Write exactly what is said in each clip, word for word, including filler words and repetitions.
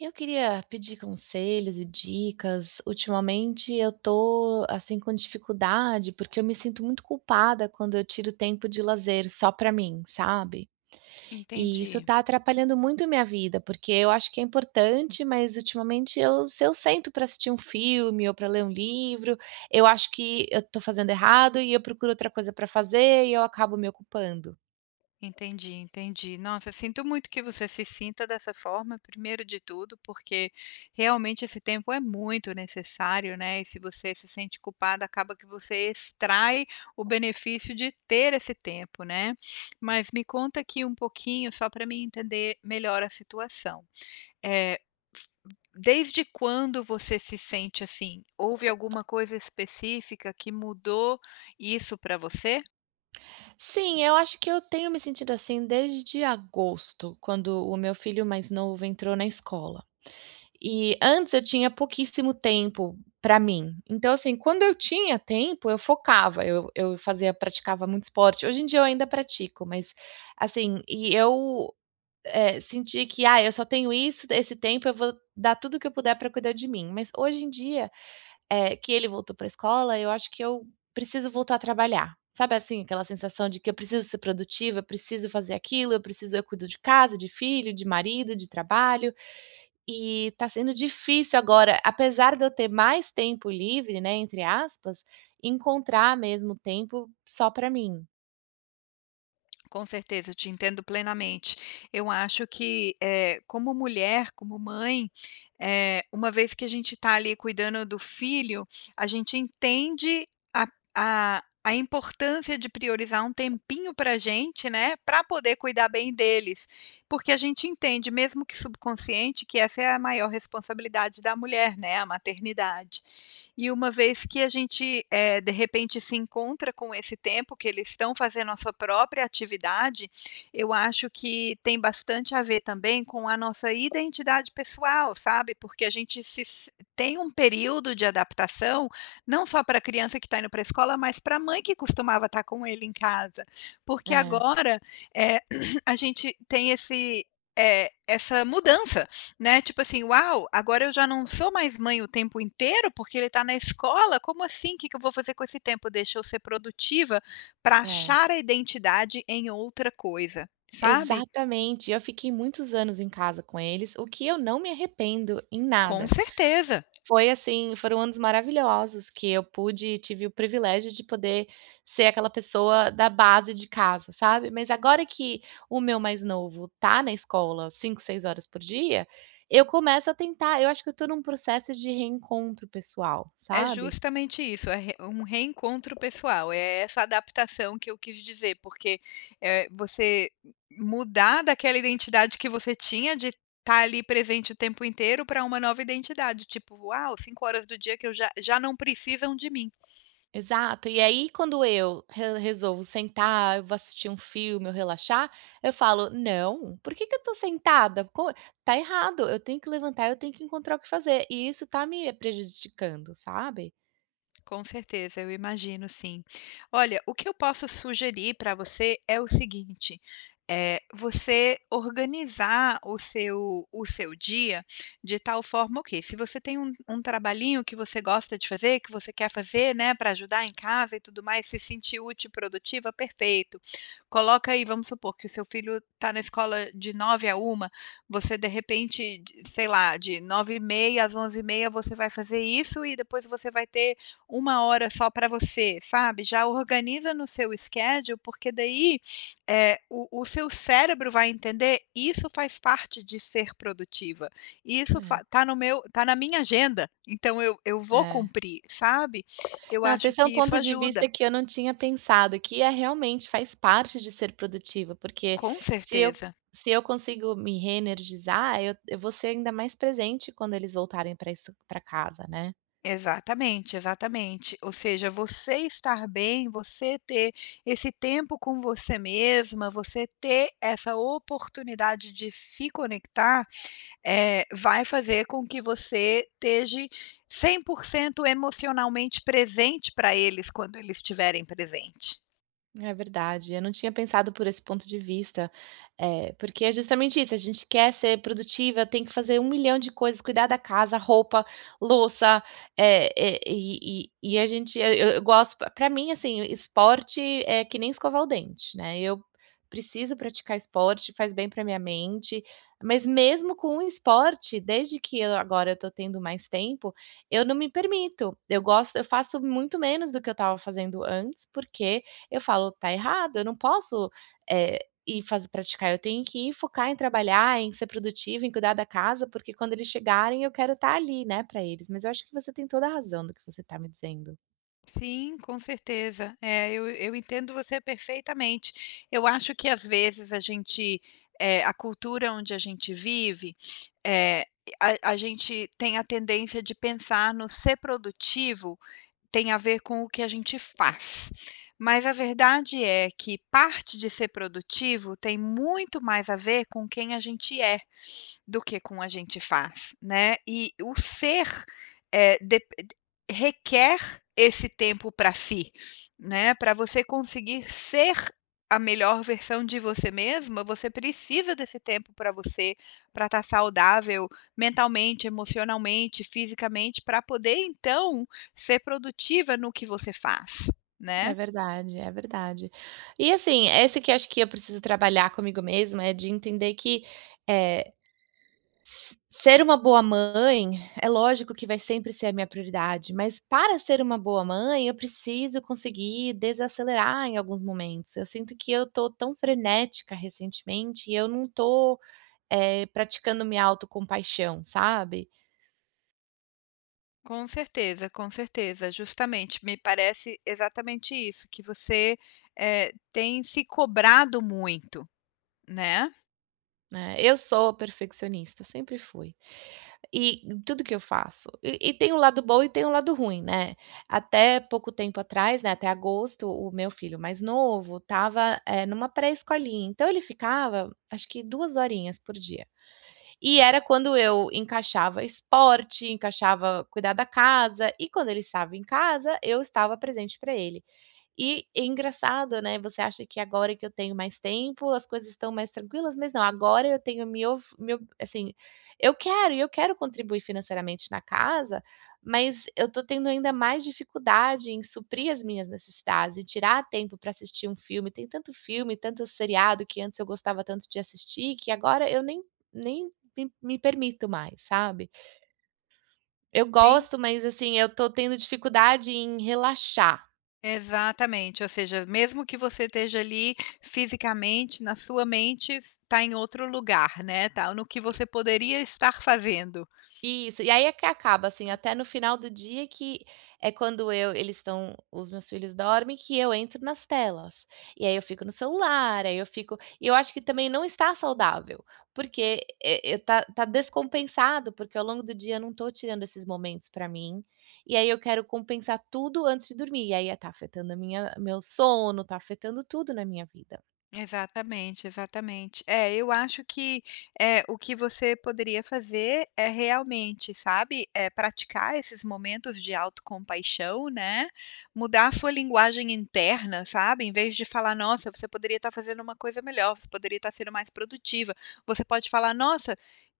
Eu queria pedir conselhos e dicas. Ultimamente eu tô, assim, com dificuldade, porque eu me sinto muito culpada quando eu tiro tempo de lazer só para mim, sabe, e isso Entendi. está atrapalhando muito a minha vida, porque eu acho que é importante, mas ultimamente eu se eu sento para assistir um filme ou para ler um livro, eu acho que eu estou fazendo errado e eu procuro outra coisa pra fazer e eu acabo me ocupando. Entendi, entendi, nossa, sinto muito que você se sinta dessa forma, primeiro de tudo, porque realmente esse tempo é muito necessário, né. E se você se sente culpada, acaba que você extrai o benefício de ter esse tempo, né. Mas me conta aqui um pouquinho, só para mim entender melhor a situação. Eh, f desde quando você se sente assim? Houve alguma coisa específica que mudou isso para você? Sim, eu acho que eu tenho me sentido assim desde agosto, quando o meu filho mais novo entrou na escola, e antes eu tinha pouquíssimo tempo para mim. Então, assim, quando eu tinha tempo, eu focava, eu eu fazia praticava muito esporte. Hoje em dia eu ainda pratico, mas, assim, e eu, eh, senti que, "ah, eu só tenho isso esse tempo eu vou dar tudo o que eu puder pra cuidar de mim", mas hoje em dia, eh, que ele voltou pra escola, eu acho que eu preciso voltar a trabalhar. Sabe, assim, aquela sensação de que eu preciso ser produtiva, eu preciso fazer aquilo, eu preciso Eu cuido de casa, de filho, de marido, de trabalho, e tá sendo difícil agora, apesar de eu ter "mais tempo livre", né, entre aspas, encontrar mesmo tempo só pra mim. Com certeza, eu te entendo plenamente. Eu acho que, eh, como mulher, como mãe, eh, uma vez que a gente tá ali cuidando do filho, a gente entende a a a importância de priorizar um tempinho pra a gente, né, pra poder cuidar bem deles, porque a gente entende, mesmo que subconsciente, que essa é a maior responsabilidade da mulher, né, a maternidade. E uma vez que a gente, eh, de repente, se encontra com esse tempo que eles estão fazendo a sua própria atividade. Eu acho que tem bastante a ver também com a nossa identidade pessoal, sabe, porque a gente se s tem um período de adaptação, não só para a criança que tá indo para a escola, mas pra a mãe que costumava estar com ele em casa porque É. agora, eh, a gente tem esse, eh, essa mudança, né, tipo assim: "Uau! Agora eu já não sou mais mãe o tempo inteiro, porque ele está na escola. Como assim? Que que eu vou fazer com esse tempo? Deixa eu ser produtiva pra É. achar a identidade em outra coisa." Sabe? Exatamente, eu fiquei muitos anos em casa com eles, o que eu não me arrependo em Com nada. certeza. Foi assim, foram anos maravilhosos que eu pude tive o privilégio de poder ser aquela pessoa da base de casa, sabe? Mas agora que o meu mais novo tá na escola cinco, seis horas por dia, eu começo a tentar eu acho que eu tô num processo de reencontro pessoal, É sabe. justamente isso é re um reencontro pessoal. É essa adaptação que eu quis dizer porque, eh, você mudar daquela identidade que você tinha de tá ali presente o tempo inteiro pra uma nova identidade, tipo uau, cinco horas do dia que eu já já não precisam de mim. Exato. E aí, quando eu re resolvo sentar, eu vou assistir um filme, ou relaxar, eu falo: "Não, por que que eu tô sentada? Pô, tá errado. Eu tenho que levantar, eu tenho que encontrar o que fazer." E isso tá me prejudicando, sabe? Com certeza, eu imagino sim. Olha, o que eu posso sugerir para você é o seguinte, eh, você organizar o seu o seu dia de tal forma ok, se você tem um um trabalhinho que você gosta de fazer, que você quer fazer, né, pra ajudar em casa e tudo mais, se sentir útil e produtiva, perfeito. Coloca aí, vamos supor, que o seu filho está na escola de nove da manhã à uma da tarde, você de repente de sei lá, de nove e meia da manhã às onze e meia da manhã, você vai fazer isso, e depois você vai ter uma hora só para você, sabe. Já organiza no seu schedule, porque daí, eh, o o seu cérebro vai entender: "Isso faz parte de ser produtiva. Isso fa É. está no meu tá na minha agenda. Então eu eu vou É. cumprir", sabe? Eu Nossa, acho esse é um que isso ponto de ajuda. vista que eu não tinha pensado, que é realmente, faz parte de ser produtiva, porque Com se eu certeza. se eu consigo me reenergizar, eu eu vou ser ainda mais presente quando eles voltarem pra isso pra casa, né? Exatamente, exatamente. Ou seja, você estar bem, você ter esse tempo com você mesma, você ter essa oportunidade de se conectar, eh, vai fazer com que você teje cem por cento emocionalmente presente para eles, quando eles estiverem presente. É verdade, eu não tinha pensado por esse ponto de vista. Eh, porque é justamente isso. A gente quer ser produtiva, tem que fazer um milhão de coisas, cuidar da casa, roupa, louça, eh eh, e e e a gente eu eu eu gosto pra mim, assim, esporte é que nem escovar o dente, né? Eu preciso praticar esporte, faz bem para a minha mente, mas mesmo com um esporte, desde que, eh, agora eu tô tendo mais tempo, eu não me permito. Eu gosto eu faço muito menos do que eu tava fazendo antes, porque eu falo: "Tá errado, eu não posso, eh, e faz praticar. Eu tenho que focar em trabalhar, em ser produtiva, em cuidar da casa, porque quando eles chegarem, eu quero tá ali, né, pra eles". Mas eu acho que você tem toda a razão do que você tá me dizendo. Sim, com certeza, eh, eu eu entendo você perfeitamente. Eu acho que às vezes a gente, eh, a cultura onde a gente vive, eh, a a gente tem a tendência de pensar no ser produtivo, tem a ver com o que a gente faz, mas a verdade é que parte de ser produtivo tem muito mais a ver com quem a gente é, do que com a gente faz, né? E o ser, eh, dep requer esse tempo para si, né, pra você conseguir ser a melhor versão de você mesma, você precisa desse tempo para você, para tá saudável mentalmente, emocionalmente, fisicamente, pra poder então ser produtiva no que você faz, É né? verdade, é verdade, e assim, esse que eu acho que eu preciso trabalhar comigo mesmo, é de entender que, eh. Se ser uma boa mãe, é lógico que vai sempre ser a minha prioridade, mas para ser uma boa mãe, eu preciso conseguir desacelerar em alguns momentos. Eu sinto que eu estou tão frenética recentemente, e eu não tô, eh, praticando minha auto compaixão, sabe? Com certeza, com certeza, justamente, me parece exatamente isso, que você, eh, tem se cobrado muito, né? Né? Eu sou perfeccionista, sempre fui, e tudo que eu faço, e e tem o lado bom e tem o lado ruim, né. Até pouco tempo atrás, né, até agosto, o meu filho mais novo estava, eh, numa pré-escolinha, então ele ficava, acho que duas horinhas por dia, e era quando eu encaixava esporte, encaixava cuidar da casa, e quando ele estava em casa, eu estava presente pra ele. E e engraçado, né, você acha que agora que eu tenho mais tempo, as coisas estão mais tranquilas, mas não. Agora eu tenho mio fi meu assim, e eu quero e eu quero contribuir financeiramente na casa, mas eu tô tendo ainda mais dificuldade em suprir as minhas necessidades e tirar tempo pra assistir um filme, tem tanto filme, tanto seriado que antes eu gostava tanto de assistir, que agora eu nem nem me me permito mais, sabe? Eu Sim. gosto, mas assim eu estou tendo dificuldade em relaxar. Exatamente, ou seja, mesmo que você esteja ali fisicamente, na sua mente, tá em outro lugar, né, tá no que E você poderia estar fazendo. Isso, e aí é que acaba, assim, Hã. até no final do dia, que é quando eu eles estão os meus filhos dormem, que eu entro nas telas e aí eu fico no celular. Aí eu fico e eu acho que também não está saudável, porque e tá tá descompensado, porque ao longo do dia eu não estou tirando esses momentos pra mim. E aí eu quero compensar tudo antes de dormir. E aí tá afetando a minha meu sono, tá afetando tudo na minha vida. Exatamente, exatamente. É, eu acho que, eh, o que você poderia fazer, é realmente, sabe, eh, praticar esses momentos de autocompaixão, né, mudar a sua linguagem interna, sabe, em vez de falar: "Nossa, você poderia estar fazendo uma coisa melhor. Você poderia estar sendo mais produtiva". Você pode falar :"Nossa,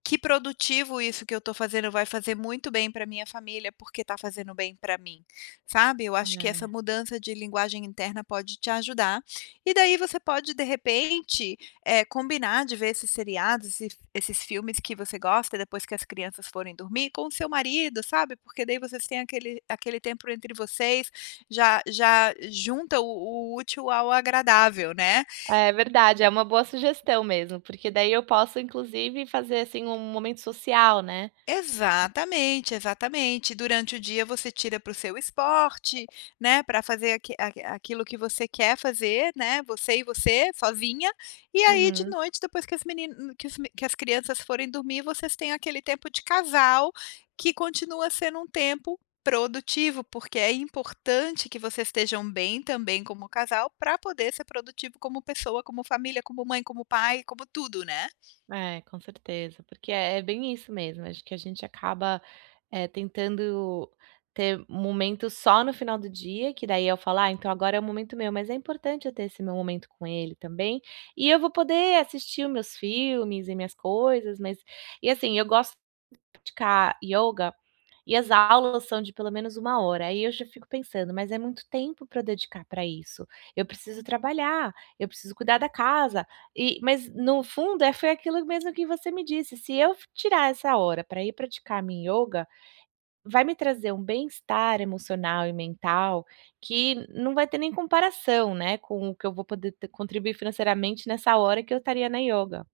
que produtivo isso que eu estou fazendo, vai fazer muito bem para a minha família, porque está fazendo bem pra mim", sabe? Eu acho que essa É. mudança de linguagem interna pode te ajudar e daí você pode, de repente, eh, combinar de ver esses seriados, e esses esses filmes que você gosta e depois que as crianças forem dormir com o seu marido, sabe, porque daí vocês têm aquele aquele tempo entre vocês, já já junta o o útil ao agradável, né? É verdade, é uma boa sugestão mesmo, porque daí eu posso, inclusive fazer, assim, um momento social, né? Co Exatamente, exatamente, durante o dia você tira para o seu esporte, né, pra fazer aqui a aquilo que você quer fazer, né, você e você, sozinha. E aí de Uhum. noite, depois que as menin que os me que as crianças forem dormir, vocês têm aquele tempo de casal, que continua sendo um tempo produtivo, porque é importante que vocês estejam bem também como casal, pra poder ser produtivo como pessoa, como família, como mãe, como pai, como tudo, né? É, com certeza, porque é é bem isso mesmo. Acho que a gente acaba, eh, tentando ter um momento só no final do dia, que daí eu falo: "Ah, então agora é o momento meu", mas é importante eu ter esse meu momento com ele também. E eu vou poder assistir o meus filmes e minhas coisas, mas e assim eu gosto de praticar ioga. E as aulas são de pelo menos uma hora. Aí eu já fico pensando, mas é muito tempo pra dedicar pra isso. Eu preciso trabalhar, eu preciso cuidar da casa e mas no fundo é foi aquilo mesmo que você me disse, se eu f tirar essa hora pra ir praticar minha ioga, vai me trazer um bem-estar emocional e mental que não vai ter nem comparação, né, com o que eu vou t poder contribuir financeiramente nessa hora que eu estaria na ioga.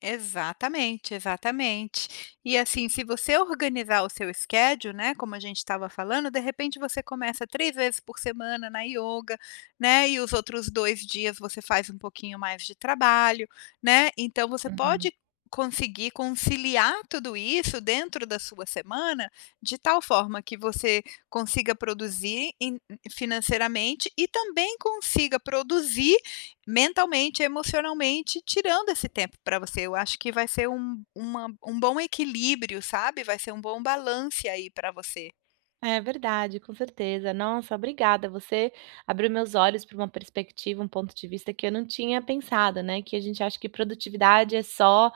Exatamente, exatamente. E assim, se você organizar o seu schedule, né? Como a gente estava falando, de repente, você começa três vezes por semana na ioga, né? E os outros dois dias você faz um pouquinho mais de trabalho, né? Então você Uhum. pode conseguir conciliar tudo isso dentro da sua semana, de tal forma que você consiga produzir em financeiramente e também consiga produzir mentalmente, emocionalmente, tirando esse tempo para você. Eu acho que vai ser um uma um bom equilíbrio, sabe? Vai ser um bom balance aí para você. É verdade, com certeza, nossa obrigada. Você abriu meus olhos para uma perspectiva, um ponto de vista que eu não tinha pensado, né. Que a gente acha que produtividade é só,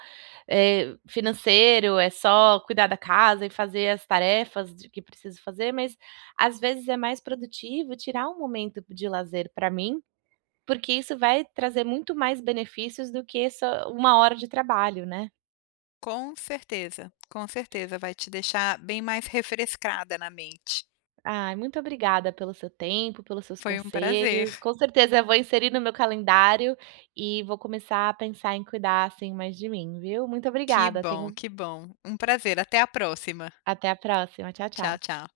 eh, financeiro, é só cuidar da casa e fazer as tarefas de que preciso fazer. Mas às vezes é mais produtivo tirar um momento b de lazer pra mim, porque isso vai trazer muito mais benefícios do que só uma hora de trabalho, né? Com certeza, com certeza vai te deixar bem mais refrescada na mente. Ai, muito obrigada pelo seu tempo, pelos seus Foi um prazer. conselhos. Com certeza eu vou inserir no meu calendário e vou começar a pensar em cuidar, assim, mais de mim, viu. Muito Que obrigada, tenha bom, um que bom, um prazer até a próxima. Até a próxima. Tchau, Tchau, tchau. tchau.